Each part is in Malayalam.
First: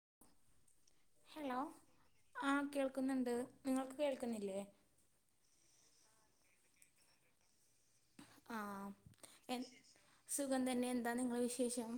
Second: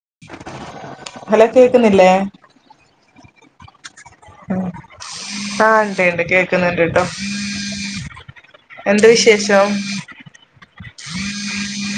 [inaudible] ഹലോ കേക്കുന്നില്ലേ ആ കേൾക്കുന്നുണ്ട് നിങ്ങൾക്ക് കേൾക്കുന്നില്ലേ ആഹ് ഉണ്ട് ഉണ്ട് കേക്കുന്നുണ്ട് ട്ടോ ആഹ് എന്ത് എ വിശേഷം സുഖം തന്നെ എന്താ നിങ്ങളെ വിശേഷം?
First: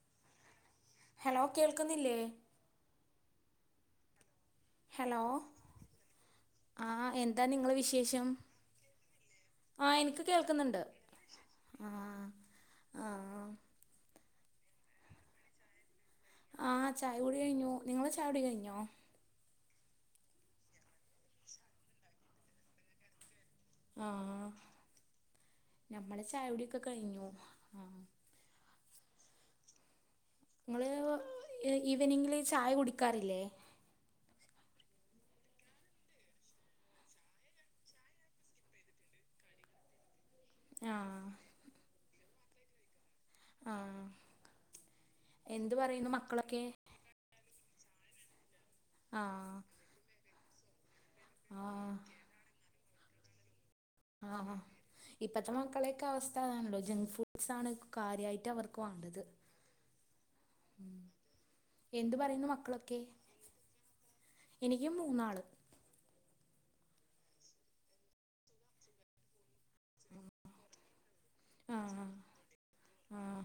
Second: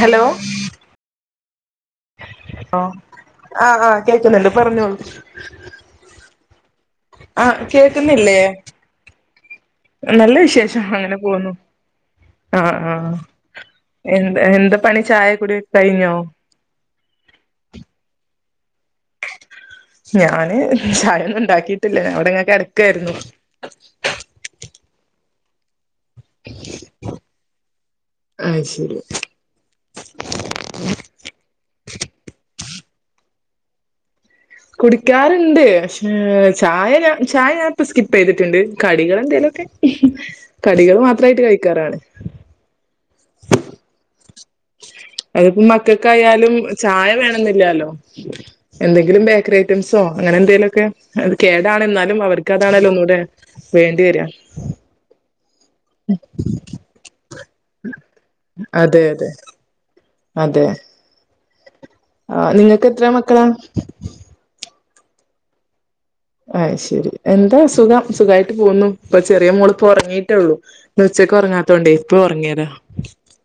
ഹലോ ഹലോ കേൾക്കുന്നില്ലേ? ആഹ് ആഹ് കേൾക്കുന്നുണ്ട് പറഞ്ഞോളൂ ഹലോ ആ എന്താ ആഹ് നിങ്ങളെ വിശേഷം കേക്കുന്നില്ലേ ആ എനിക്ക് നല്ല കേൾക്കുന്നുണ്ട് വിശേഷം അങ്ങനെ പോവുന്നു ആ ആഹ് ആ ആഹ് എന്ത എന്താ പണി ചായ കുടി കഴിഞ്ഞോ? ആഹ് ചായ കുടി കഴിഞ്ഞു നിങ്ങളെ ചായ കുടി കഴിഞ്ഞോ? ഞാന് ചായൊന്നും ഉണ്ടാക്കിട്ടില്ല ഞാനിവിടിങ്ങനെ കിടക്കായിരുന്നു [inaudible] ഞമ്മള ചായകുടിയൊക്കെ കഴിഞ്ഞു ആ അയ് ശരി നിങ്ങള് ഈവനിംഗില് ചായ കുടിക്ക് ക്കാറില്ലേ കുടിക്കാറുണ്ട് പക്ഷേ ചായ ഞ ചായ ഞാൻപ്പ സ്കിപ്പ് ചെയ്തിട്ടുണ്ട് കടികൾ എന്തേലൊക്കെ ആ കടികൾ മാത്രമായിട്ട് കഴിക്കാറാണ് ആ അതിയിപ്പോ എന്ത് പറയുന്നു മക്കളെക്കായാലും മക്കളൊക്കെ ചായ വേണമെന്നു. ഇല്ലാലോ എന്തെങ്കിലും ആ ബേക്കറി ഐറ്റംസോ. അങ്ങനെ എന്തേലൊക്കെ. അത് കേടാണ ആഹ് എന്നാലും അവർക്ക് അത്. ഇതാണേൽ ഒന്നൂടെ. വേണ്ടി വരുക. ആഹ് ഇപ്പത്തെ നമ്മടെ മക്കളെക്കെ അവസ്ഥ ആതാണല്ലോ, ജങ്ക് ഫുഡ്സ് ആണ് കാര്യമായിട്ട് അവർക്ക് അതെ വേണ്ടത്. അതെ എന്ത് പറയുന്നു ആഹ് നിങ്ങൾക്ക് മക്കളൊക്കെ എത്ര മക്കളാ. എനിക്ക് മൂന്നാള് അത് ശരി എന്താ സുഖം സുഖമായിട്ട് പോകുന്നു ഇപ്പൊ ചെറിയ മോളും. ഉറങ്ങീട്ടുള്ളൂ ഉച്ചക്ക് ഉറങ്ങാത്തോണ്ടേ ആഹ് ഇപ്പൊ ഉറങ്ങിയതാ. ആഹ്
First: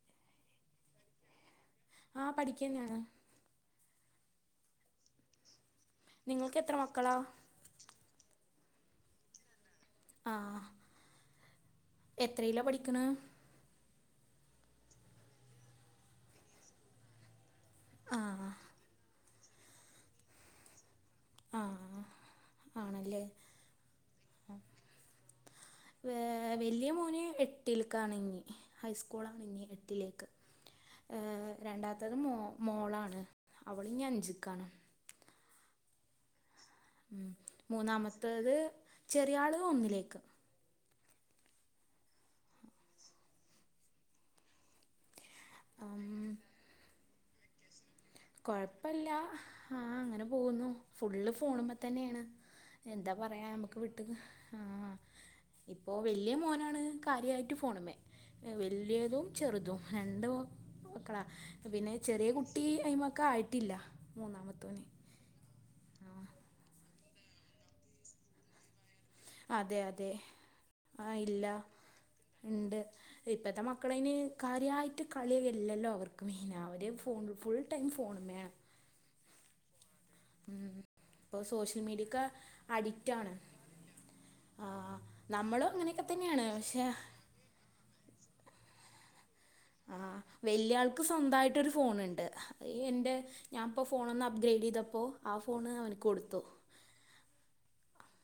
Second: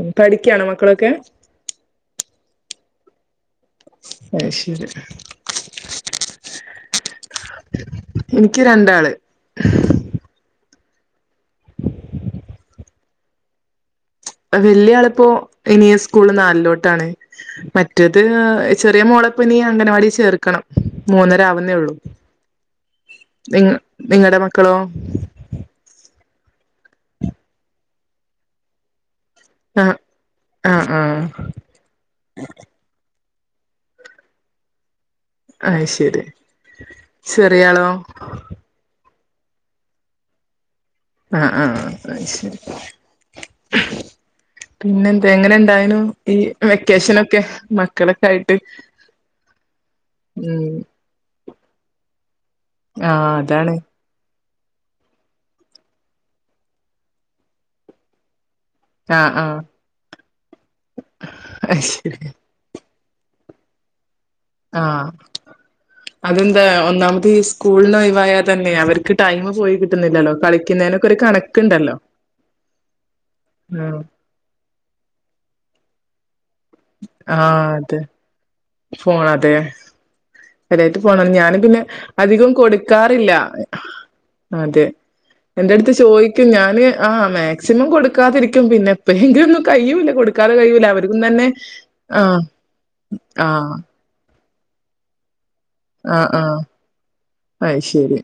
ഉം പഠിക്കാനോ മക്കളൊക്കെ. ആഹ് പഠിക്കാ തന്നെയാണ്. അത് ശരി നിങ്ങൾക്ക് എത്ര മക്കളാ. എനിക്ക് രണ്ടാള്. ആ എത്രയിലാ പഠിക്കണ് വല്യ ആളിപ്പോ ഇനി സ്കൂൾല് നാലിലോട്ടാണ് മറ്റേത് ആഹ് ചെറിയ മോള് ഇപ്പൊ ഇനി അംഗനവാടി ചേർക്കണം മൂന്നര ആവുന്നേയുള്ളു ആഹ് ആണല്ലേ നിങ്ങ നിങ്ങടെ മക്കളോ? ക്കാണിന്നി ഹൈസ് കൂളാണിനി ആഹ് എട്ടിലേക്ക് ആഹ് ആഹ് ഏഹ് രണ്ടാമത്തത് മോ മോളാണ് അവളിനി അഞ്ചിക്കാണ് അത് ശരി ഉം ചെറിയാളോ മൂന്നാമത്തത് ചെറിയാള് ഒന്നിലേക്ക് ആഹ് അ അ അത് ശരി പിന്നെ എന്താ എങ്ങനെ ഇണ്ടായിനു ഉം ഈ വെക്കേഷനൊക്കെ മക്കളൊക്കെ ആയിട്ട് കൊഴപ്പല്ല ആ അങ്ങനെ ഉം പോകുന്നു ഫുള്ള് ഫോണുമ്മ തന്നെയാണ് എന്താ ആഹ് പറയാ അതാണ് നമുക്ക് വിട്ട് ആഹ് ഇപ്പോ വലിയ മോനാണ് കാര്യായിട്ട് ഫോണുമ്മേ വലിയതും ആഹ് ആഹ് ചെറുതും രണ്ട് മക്കളാ അയ് പിന്നെ ചെറിയ ശരി കുട്ടി [unintelligible] ക്കായിട്ടില്ല ആഹ് അതെന്താ ഒന്നാ ഈ സ്കൂളില് ഒയിവായാൽ തന്നെ അവർ അതെ അതെ ആ ഒരു ഇല്ല കണക്കുണ്ടല്ലോ ഇണ്ട് ഇപ്പത്തെ ഉം മക്കളയ്ന് കാര്യമായിട്ട് കളിയില്ലല്ലോ റക്കമേ പിന്നെ അവർ ഫോൺ ഫുൾ ആഹ് ടൈം അതെ ഫോണുമ്മയാ ഫോൺ അതെ അരായിട്ട് പോണം ഇപ്പോൾ ഞാന് പിന്നെ സോഷ്യൽ മീഡിയക്ക് അധികം കൊടുക്കാറില്ല അഡിക്റ്റാണ് അതെ നമ്മളും എന്റെ അടുത്ത് അങ്ങനെയൊക്കെ തന്നെയാണ് ചോദിക്കും പക്ഷേ ഞാന് ആ മാക്സിമം കൊടുക്കാതിരിക്ക ട്ടും പിന്നെ ഏപ്പഴ് ആ വല്ല്യായാൾക്ക് തന്നെ സ്വന്തായിട്ടൊരു ഫോണ് ഉണ്ട് ആഹ് എൻ്റെ ഞാ ആഹ് ഇപ്പോ ഫോണന്ന അപ്പ് ഗ്രേഡ് ചെയ്തപ്പോ ആഫ് ഫോണ് അവനിക്ക് ആഹ് കൊടുത്തു ആഹ് അത് ശരി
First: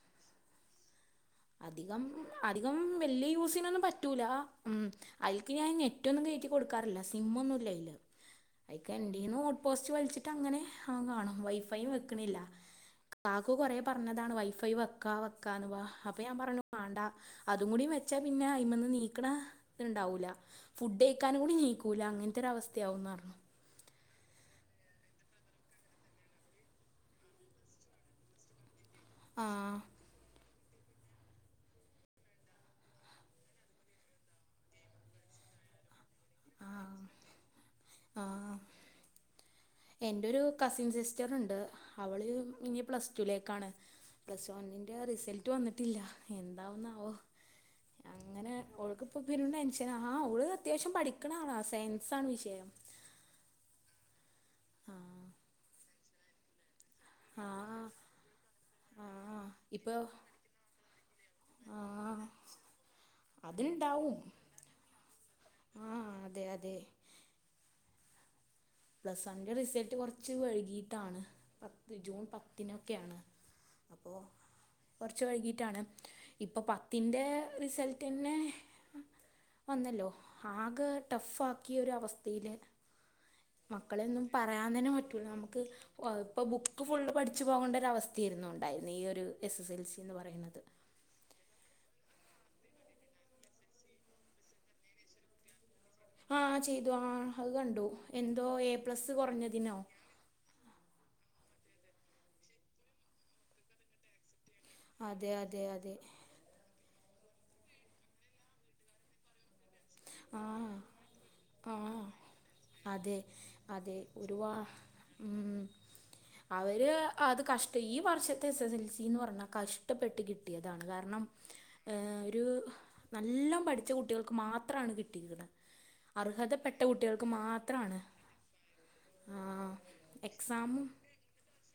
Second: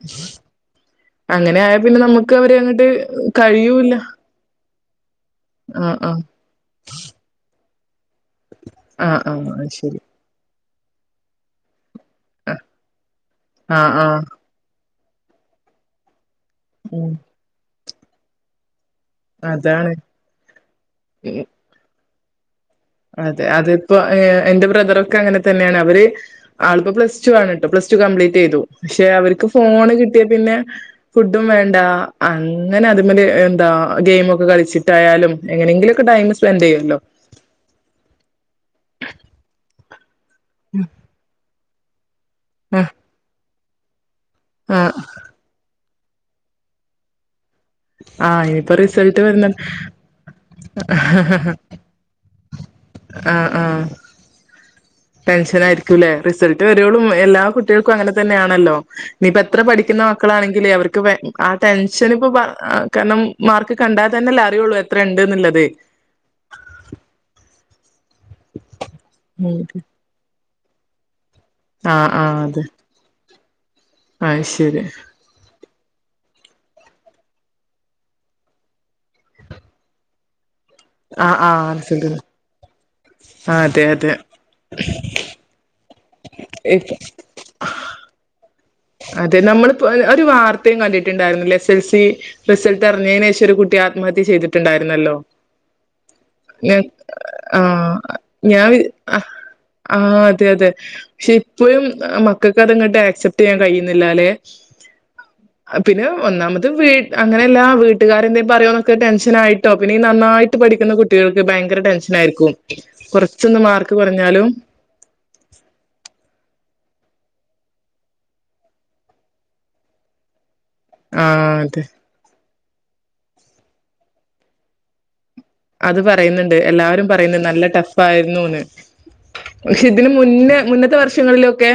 അങ്ങനെ ആയാ പിന്നെ അധികം നമുക്ക് അവരെ അധികം അങ്ങട്ട് വല്ല്യയ യൂസ് ചെയ്യുന്നൊന്നും കഴിയൂല്ല പറ്റൂല ഉം അതിക്ക് ഞാൻ ആഹ് ആഹ് നെറ്റൊന്നും കയറ്റി കൊടുക്കാറില്ല സിം ഒന്നും ഇല്ല അയില് ഐക്ക് ആഹ് എൻ്റേന്ന് ആഹ് ഹോസ് അത് പോർട്ട് ശരി വലിച്ചിട്ട് അങ്ങനെ ആ കാണാം വൈഫൈയും വെ ക്കണ് ഇല്ല കാക്കു കൊറ ആഹ് ആഹ് പറഞ്ഞതാണ് വൈഫൈ വെ കാവക്കാണ് വാ അപ്പൊ ഞാൻ പറഞ്ഞു വേണ്ടാ ഉം അതുംകൂടി വെ ച്ച പിന്നെ അയ്മമ്മന്ന് നീ അതാണ് ണ്ടവൂല്ല ഫുഡ്ക്കാനും കൂടി നീക്കൂലക്കനെ ഇര അവസ്ഥ അതെ അതെ ഇപ്പൊ എന്റെ ബ്രദറൊക്കെ അങ്ങനെ തന്നെയാണ് അവര് ആളിപ്പോൾ പ്ലസ് ടു ആണ് കേട്ടോ പ്ലസ് ടു കംപ്ലീറ്റ് ചെയ്തു പക്ഷെ അവർക്ക് ആഹ് ഫോണ് കിട്ടിയ പിന്നെ ഫുഡും വേണ്ട അങ്ങനെ അതു മേല് എന്താ ഗെയിമൊഒക്കെ കളിച്ചിട്ടായാലും എങ്ങനെങ്കിലും ഓക്കെ ടൈം സ്പെൻഡ് ചെയ്യുമല്ലോ ആ എന്റെ ഒരു കസിൻ സിസ്റ്റർ ഉണ്ട് അവള് ഇനി പ്ലസ്ടുലേക്കാണ് പ്ലസ് ആ വണ്ണിന്റെ റിസൾട്ട് വന്നിട്ട് ഇല്ല എന്താവ്ന്നാവോ ആ അങ്ങനെ ഇനിയിപ്പോ ഓൾക്ക്പ്പോ റിസൾട്ട് വരുന്ന പെരും ടെൻഷന ആ ഓള് അത്യാവശ്യം പഠിക്കണ ആളാ സയൻസ് ആണ് വിഷയം ആ ആ ആ ടെൻഷന ആയിരി ത്ത്ലെ റിസൾട്ട് വ കുട്ടികളും എല്ലാ ആ കുട്ടികൾക്കു അങ്ങനെ തന്നെയാണല്ലോ ഇനിയിപ്പ ആ എത്ര ഇപ്പോൾ പഠിക്കുന്ന മക്കളാണെങ്കിലേ അവർക്ക് ആ ടെൻഷൻ ആ ഇപ്പൊ കാരണം മാർക്ക് കണ്ടാ അതുണ്ടാവും തന്നെല്ലേ അറിയുള്ളൂ എത്ര ണ്ട്ന്നുള്ളത് ആ അതെ അതെ പ്ലസ് വൺന്റെ റിസൾട്ട് കുറച്ച് വൈ ഗീട്ടാണ് പത്ത് ജൂൺ പത്തിനൊക്കെയാണ് അഹ് ശരി ഇപ്പൊ പത്തിന്റെ റിസൾട്ടന്നെ വന്നല്ലോ ആകെ ആ ടഫ് ആ ആക്കിയൊരവസ്ഥയില് ആ അതെ അതെ മക്കളെയൊന്നും പറയാ തന്നെ പറ്റൂല നമുക്ക് ഓ അഹ്പ്പോ ബുക്ക് ഫുള്ള് പഠിച്ച് പോകേണ്ട ഒരവസ്ഥയായിരുന്നു. അതെ നമ്മളിപ്പോ ഒരു ഒരു വാർത്തയും കണ്ടിട്ടുണ്ടായിരുന്നില്ല എസ് എൽസി റിസൾട്ട് അറിഞ്ഞേന് ശേഷം ഒരു കുട്ടി ആത്മഹത്യ ചെയ്തിട്ടുണ്ടായിരുന്നല്ലോ ആ ഞാ ചെയ്തു ആ അത് ആ കണ്ടു എന്തോ ഞാൻ എ വി പ്ലസ് ഹ കുറഞ്ഞതിനോ ആഹ് അതെ അതെ പക്ഷെ ഇപ്പോഴും മക്കൾക്ക് അതങ്ങട്ട് ആക്സെപ് യ്യാൻ കഴിയുന്നില്ല ല്ലേ അതെ അതെ അതെ പിന്നെ ഒന്നാമത് വീ അങ്ങനെല്ലാ വീട്ടുകാരെന്തെ പറയന്നൊക്കെ ടെഷൻ ആയി ട്ടോ പിന്നെയീ നന്നായിട്ട് ആഹ് പഠിക്കുന്ന കുട്ടികൾക്ക് ഭയങ്കര ആഹ് ടെൻഷൻ ആയിരിക്കും അതെ കുറച്ചൊന്ന് മാർക്ക് അതെ കുറഞ്ഞാലും ഒരുപാ ഉം അവര് അത് കഷ്ടി ഈ വർഷത്തെ എസ് എസ് എൽ സിന്ന് പറഞ്ഞാൽ കഷ്ടപ്പെട്ട് കിട് ട്ടിയതാണ് കാരണം ആഹ് അതെ ഏ ഒരു നല്ലോം പഠിച്ച കുട്ടികൾക്ക് മാത് ത്രാണ് കിട്ടിക്കണേ അത് പറയുന്നുണ്ട് എല്ലാവാരും പറയുന്നു നല്ല ടഫ് മാത്രമാണ് ആായിരുന്നുന്ന് പക്ഷെ ഇതിന് മുന്നേ എക്സാമും മുന്നത്തെ വർഷങ്ങളിലൊക്കെ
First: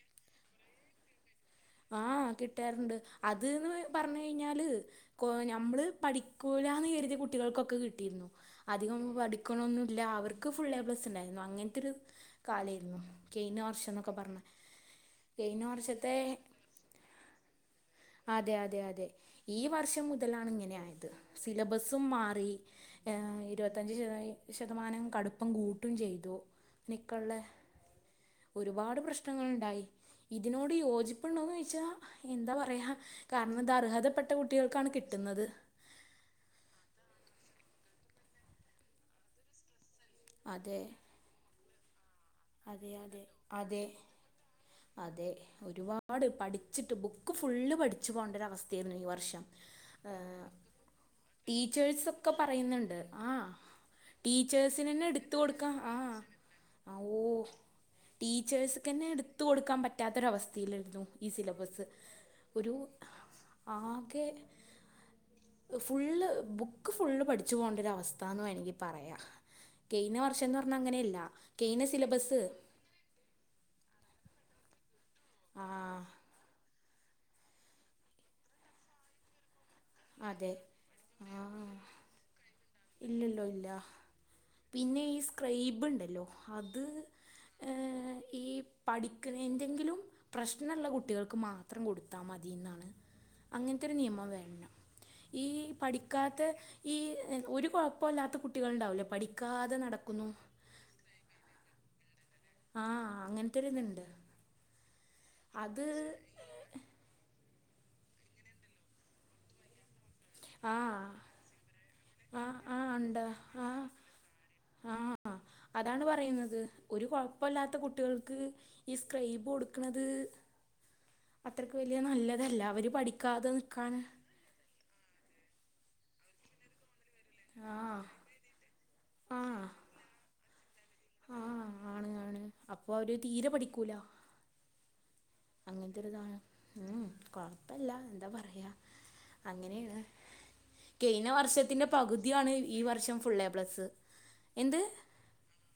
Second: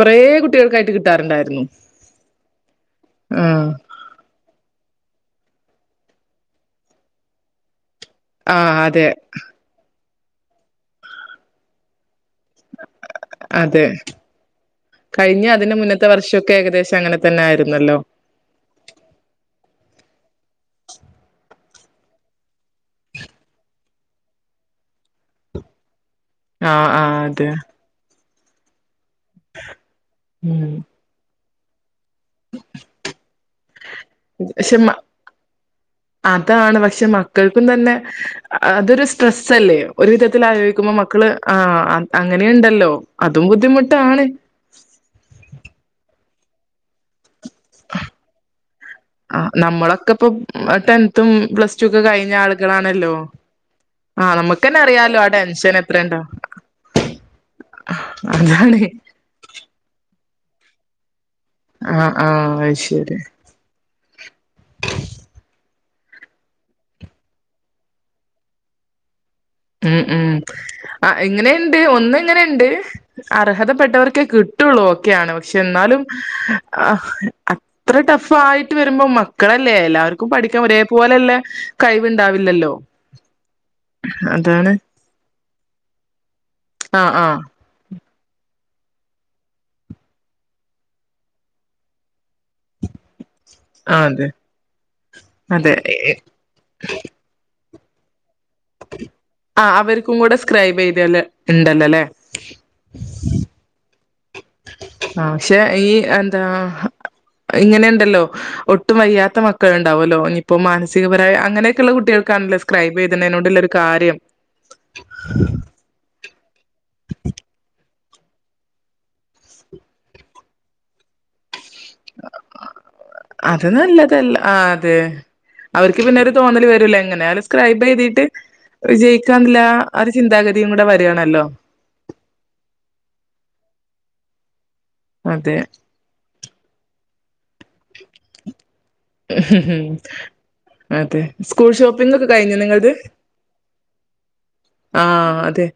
കുറെ കുട്ടികൾക്കായിട്ട് കിട്ടറുണ്ടായിരു ആ കിട്ടാറിണ്ട് അത് ആഹ് ന്ന് പറഞ്ഞു കഴിഞ്ഞാല് ക്കോ ഞ്ഞമ്മള്പഠിക്കൂലാന്ന് കരുതിയ കുട്ടികൾക്കൊക്കെ കി ട്ടീരുന്നു ആഹ് അധികം അതെ പഠിക്കണോന്നു ഇല്ല അവർ ക്ക് ഫുള്ളേപ്ലസ്സ് ഇണ്ടായിരുന്നു അങ്ങനത്തൊരു കാലേയിരുന്നു കെഴിഞ്ഞ അതെ വർഷന്നൊക്കെ പറഞ്ഞാ കഴിഞ്ഞ കെഴിഞ്ഞ അതിന് മുന്നത്തെ വർഷത്തേ വർഷമൊക്കെ ഏകദേശം അങ്ങനെ തന്നെ ആയിരുന്നല്ലോ അതെ അതെ അതെ ഈ വർഷം മുതലാണ് ഇങ്ങനെ ആയത് സിലബസും മാറി ഏ ഇരുപത്തഞ്ച് ശത ശതമാനം കടുപ്പം കൂട്ടും ചെയ്തു ആ ആ എനിക്കുള്ള അതെ ഒരുപാട് പ്രശ്നം നങ്ങളുണ്ടായി ഉം ഇതിനോട് യോജി- ഊണ് കഴിച്ചാ എന്താ പറയാ കാരണം ഇത് അർഹതപ്പെട്ട പക്ഷെ കുട്ടികൾക്കാണ് മ കിട്ടുന്നത് ക്കൾക്കും തന്നെ അതൊരു സ്ട്രെസ്സ് അല്ലേയോ ഒരു വിധത്തിൽ അതെ ആലോചിക്കുമ്പോൾ മക്കള് ആ- അതെ അതെ അതെ അതെ ഒരുപാട് പഠി പഠിച്ചിട്ട് ബുക്ക് ഫുള്ള് പഠിച്ചു പോണ്ടൊരു അവസ്ഥയായിരുന്നു ഈ വർഷം ആഹ് നമ്മളൊക്കെ ഇപ്പൊ ടെൻത്തും പ്ലസ് ടു ഒക്കെ ടീച്ചേഴ്സൊക്കെ കഴിഞ്ഞ പറയുന്നുണ്ട് ആളുകളാണല്ലോ ആ ആഹ് നമുക്കന്നെ ടീച്ചേഴ്സിനിനെന്നെ അറിയാലോ ആ എടുത്ത് ടെൻഷൻ കൊടുക്കാം എത്രയുണ്ടോ ആ- ഓ അതാണ് ടീച്ചേഴ്സ്ക്കെന്നെ എടുത്ത കൊടുക്കാൻ പറ്റാത്തൊരവസ്ഥ പീരിയഡ് ത്രോ ഈ സിലബസ് ആഹ് ആഹ് ഒരു അത് ശരി ആകെ- ഫുള്ള് ബുക്ക് ഫുള്ള് പഠിച്ച് പോണ്ടൊരു അവസ്ഥാന്ന് വേണമെങ്കിൽ പറയാം ഉം കഴിഞ്ഞ ഉം വർഷം എന്ന് പറഞ്ഞാൽ ആ അങ്ങനെയല്ല എങ്ങനെ- ണ്ട് കഴിഞ്ഞ സിലബസ് ഒന്നങ്ങനെണ്ട് അർഹതപ്പെട്ടവർക്ക്- കിട്ടുള്ളൂ- ഒക്കെയാണ് പക്ഷെ ആ എന്നാലും- ആ അത്ര ടഫ് ആയിട്ട് വരുമ്പോ മക്കളെ- അല്ലേ എല്ലാവർക്കും അതെ പഠിക്കാൻ ഒരേപോലെല്ല ആ കഴിവുണ്ടാവില്ലല്ലോ ഇല്ലല്ലോ ഇല്ല അതാണ് പിന്നെ ഈ സ്ക്രൈബ് ഉണ്ടല്ലോ അത് ആ ആ ഏ- ഈ പഠിക്കുന്ന എന്തെങ്കിലും പ്രശ്നമുള്ള കുട്ടികൾക്ക് മാത്രം കൊടുത്താൽ മതി എന്നാണ്- അങ്ങനത്തെ ഒരു ആ അതെ നിയമം വേണം- ഈ അതെ എ- പഠിക്കാത്ത ഈ- ഒരു കുഴപ്പോല്ലാത്ത കുട്ടി ആ അവർക്കും കൂടെ സ്ക്രൈബ് എഴുതിയാല് ഇണ്ടല്ലല്ലേ ആ അങ്ങനത്തൊര് ഇത്ണ്ട് ആ പക്ഷേ ഈ എന്താ ഇങ്ങനെണ്ടല്ലോ ഒട്ടുവയ്യാത്ത മക്കൾ ഉണ്ടാവല്ലോ ഇപ്പോ ആഹ് മാനസികപരായി അങ്ങനെയൊക്കെയള്ള ആഹ് കുട്ടികൾക്കാണല്ലോ ആഹ് സ്ക്രൈബ് ഉണ്ട് എഴുതുന്നതുകൊണ്ടുള്ളൊരു ആഹ് കാര്യം ത് ഒരു കുഴപ്പില്ലാത്ത കുട്ടി കുട്ടികൾക്ക് ഈ സ്ക്രൈബ് കൊടുക്കണത് അത്രക്ക് വലിയ നല്ലതല്ല അവര് പഠിക്കാതെ അത് നിക്കാണ് നല്ലതല്ല ആ അതെ അവർക്ക് പിന്നൊരു തോന്നല് വരൂല്ലേ ഇങ്ങനെ സ്ക്രൈബ് ആഹ് എഴുതിയിട്ട് വിജയിക്കാന്നുള്ള ആഹ് ആ ഒരു ചിന്താഗതി [unintelligible] കൂടെ വരാണല്ലോ ആഹ് ആണ് ആണ് അപ്പൊ അവര് തീരെ പഠിക്കൂല അതെ അങ്ങനത്തൊരിതാണ് ഉം ക്വ പ്പല്ല എന്താ പറയാ അങ്ങനേണ് അതെ കെയ്ന്ന സ്കൂൾ വർഷത്തിന്റെ ഷോപ്പിംഗ് ഒക്കെ പകുതിയാണ് കഴിഞ്ഞോ ഈ നിങ്ങളത് വർഷം ഫുള്ളേപ്ലെസ് എന്ത് ആ അതെ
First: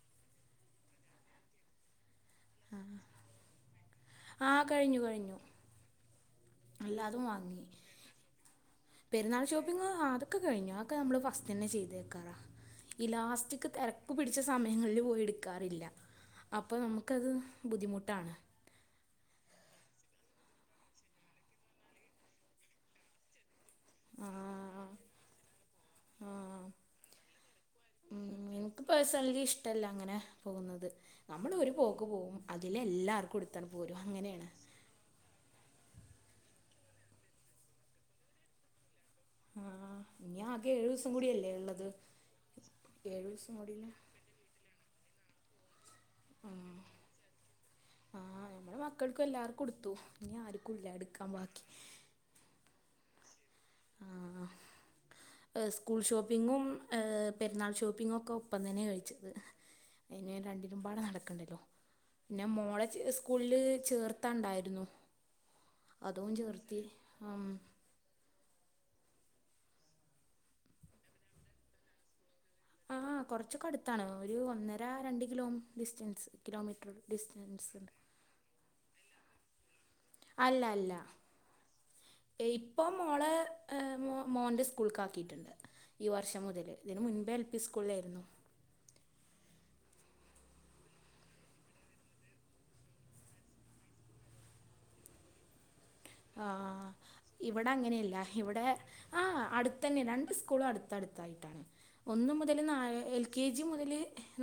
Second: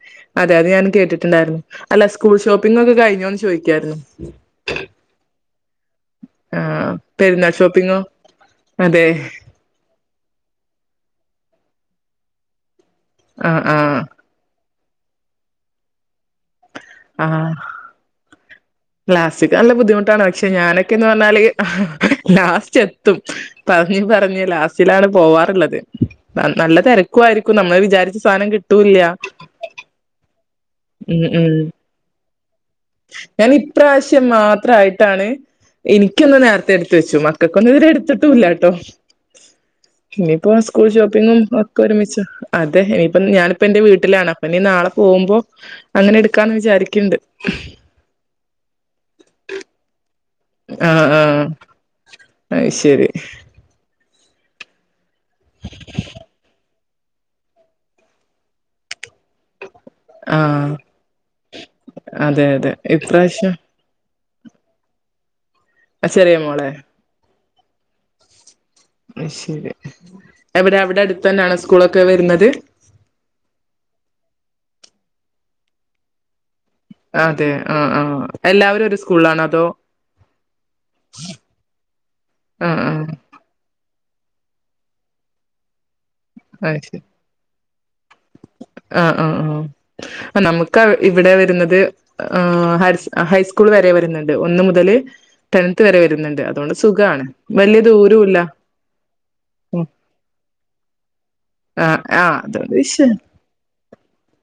അതെ അത് ഞാൻ കേട്ടിട്ട്ണ്ടാരുന്നു അല്ല സ് സ്കൂൾ ഷോപ്പിംഗ് ഒക്കെ കഴിഞ്ഞോന്ന് ചോയിക്കാരുന്നു ആ കഴിഞ്ഞു കഴിഞ്ഞു എല്ലാതും വാങ്ങി അതെ പെരുന്നാൾ ഷോപ്പിംഗ് ആഹ് അത് ഒക്ക കഴിഞ് ആക്ക നമ്മള് ഫസ്റ്റ് തന്നെ ചെയ്ത്ക്കാറാ ഈ ആ ലാസ്റ്റിക് ആ തെരക്ക് പിടിച്ച സമയ ഞങ്ങളിൽ പോയി എടുക്കാറില്ല അപ്പ നമുക്കത് ആ ബുദ്ധിമുട്ടാണ് ട്ടാണ് പക്ഷെ ഞാനെക്കെന്ന് പറഞ്ഞാല് ലാസ്റ്റ് എത്തും പറഞ്ഞ് ആ, പറഞ്ഞ് ലാസ്റ്റിലാണ് പോവാറ്ള്ളത് ആ. നല്ല തെരക്കുവാരിക്കും നമ്മള് വിചാരിച്ച ഉം, സായ്നം എനിക്ക് കിട്ടൂല്യ പേഴ്സണലി ഇഷ്ടമല്ല ഉം ഉം ക്ക് പോവും ഞാൻ ഇപ്രാവശ്യം മാത്രയിട്ടാണ് എനിക്കെന്ന നേരത്തെ എടുത്ത് വെച്ചു മക്കക്കൊന്നും ഇത്വരെ എടുത്തിട്ടുംല്ല ട്ടോ ആ, ഇനി ഇനിപ്പോ ആകെ ഏഴ് സ്കൂൾ ദിവസം ഷോപ്പിങ്ങും കൂടിയല്ലേ ഒക്കെ ഉള്ളത് ഒരുമിച്ച് അതെ ഇനിപ്പം ഏഴ് ദിവസം ഞാനിപ്പം എന്റെ കൂടിയില്ല വീട്ടിലാണ് അപ്പനി നാള പോകുമ്പോ [unintelligible] അങ്ങനെ എടുക്കാന്ന് വിചാരിക്ക്ണ്ട് ആഹ് ഞമ്മടെ മക്കൾക്കും എല്ലാർക്കും ഉടുത്തു ആഹ് ആഹ് അത് ശരി സ്കൂൾ ഷോപ്പിങ്ങും- ആഹ് പെരുന്നാൾ ഷോപ്പിങ്ങൊക്കെ ഒപ്പം തന്നെ കഴിച്ചത്- അയ്ന് ആഹ് രണ്ടിലുംമ്പാട നടക്കണ്ടല്ലോ പിന്നെ അതെ അതെ മോള ച്ച് ഇപ്രാവശ്യം സ്കൂളില് ചേർത്ത് ത്തണ്ടായിരുന്നു ആ അതും ചെറിയ മോളെ ചേർത്തി ആം അശെരി എവിടെ അവിടെ അടുത്തന്നാണോ സ്കൂളൊക്കെ വരുന്നത് ആഹ് കൊറച്ചൊക്കടുത്താണ് ഒരു ഒന്നര രണ്ട് കിലോം ഡിസ്റ്റൻസ് കിലോമീറ്റർ അതെ ഡിസ്റ്റൻസ് ഉണ്ട് ആഹ് ആഹ് എല്ലാവരും ഒരു സ്കൂള്ലാണോ അതോ അല്ല അല്ല ആ ഇപ്പൊ ആ മോള് ഏഹ് മോ മോൻ്റെ സ്കൂൾക്കാക്കിട്ട്ണ്ട് ഈ വർഷം മുതൽ അത് ശരി ഇതിന് മുൻപേ എൽ പി സ്കൂളിലായിരുന്നു ആ ആ ആ നമുക്ക് ഇവിടെ വരുന്നത് ആ ഹൈസ്കൂൾ വരെ വരുന്നുണ്ട് ഒന്ന് മുതൽ ടെൺ ആ ഇവിടെ അങ്ങനെ അല്ല ദൂരവും ഇല്ല ഇവിടെ ആ ഉം. അടുത്തന്നെ രണ്ട് സ്കൂളും അടുത്തടുത്തയിട്ടാണ് ആ ആ ഒന്നുമുതൽ അതുകൊണ്ട് വിഷ നാല് എൽകെജി മുതൽ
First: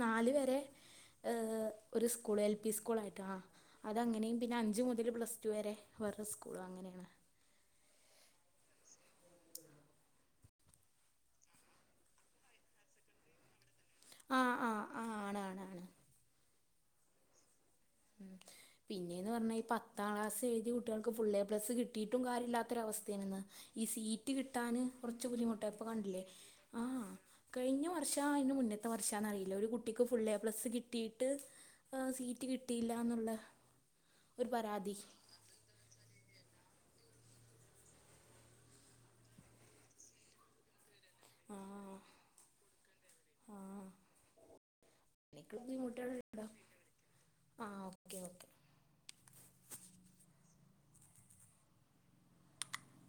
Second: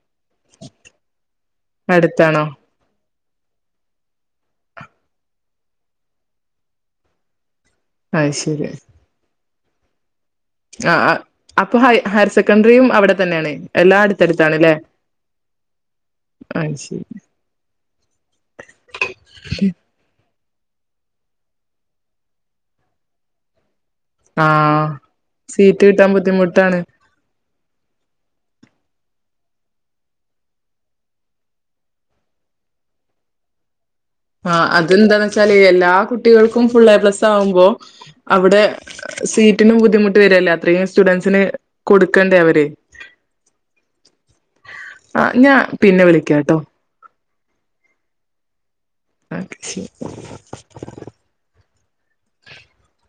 നാല് വരെ ഏഹ് ഒരു സ്കൂൾ അടുത്താണോ എൽ പി സ്കൂൾ ആയി ആ അതങ്ങനെയും പിന്നെ അഞ്ച്മുതൽ പ്ലസ്ടു വരെ വേറെ സ്കൂളും സ്കൂള് അങ്ങനെയാണ് ആഹ് ശരി ആഹ് അപ്പൊ ഹയർ സെക്കൻഡറിയും അവിടെ തന്നെയാണ് ആ ആ എല്ലാടുത്തടുത്താണല്ലേ ആ ആണ് ആണ് ആണ് ആഹ് ശരി പിന്നേന്ന് പറഞ്ഞാ ഈ പത്താം ക്ലാസ് ഏഴുതിയ കുട്ടികൾക്കു ഫുള്ളേപ്ലസ് കിട്ടിയിട്ടും കാര്യല്ലാത്തൊരവസ്ഥയാണിന്ന് ഈ സീറ്റ് കിട്ടാന് ആഹ് കുറച്ച് ബുദ്ധിമുട്ടായി ഇപ്പ സീറ്റ് കിട്ടാൻ കണ്ടില്ലേ ബുദ്ധിമുട്ടാണ് ആഹ് കഴിഞ്ഞ വർഷോ അതിന് മുന്നത്തെ ത്ത വർഷാന്ന് അറിയില്ല ഒരു കുട്ടിക്ക് ഫുൾ പ്ലസ് കിട്ടയിട്ട് ആഹ് സീറ്റ് കി കിട്ടയില്ലാന്നുള്ള ആഹ് അതെന്താന്ന് വെച്ചാല് എല്ലാ കുട്ടികൾക്കും ഫുൾ എ പ്ലസ് ആകുമ്പോ അവിടെ സീറ്റിനും ബുദ്ധിമുട്ട് വരെല്ലേ അത്രയും സ്റ്റുഡൻസിന് ആഹ് കൊടുക്കണ്ടേ അവര് ആഹ് ആഹ് ഞാൻ പിന്നെ വിളിക്കാട്ടോ ആ ഓക്കേ ഓക്കേ [unintelligible]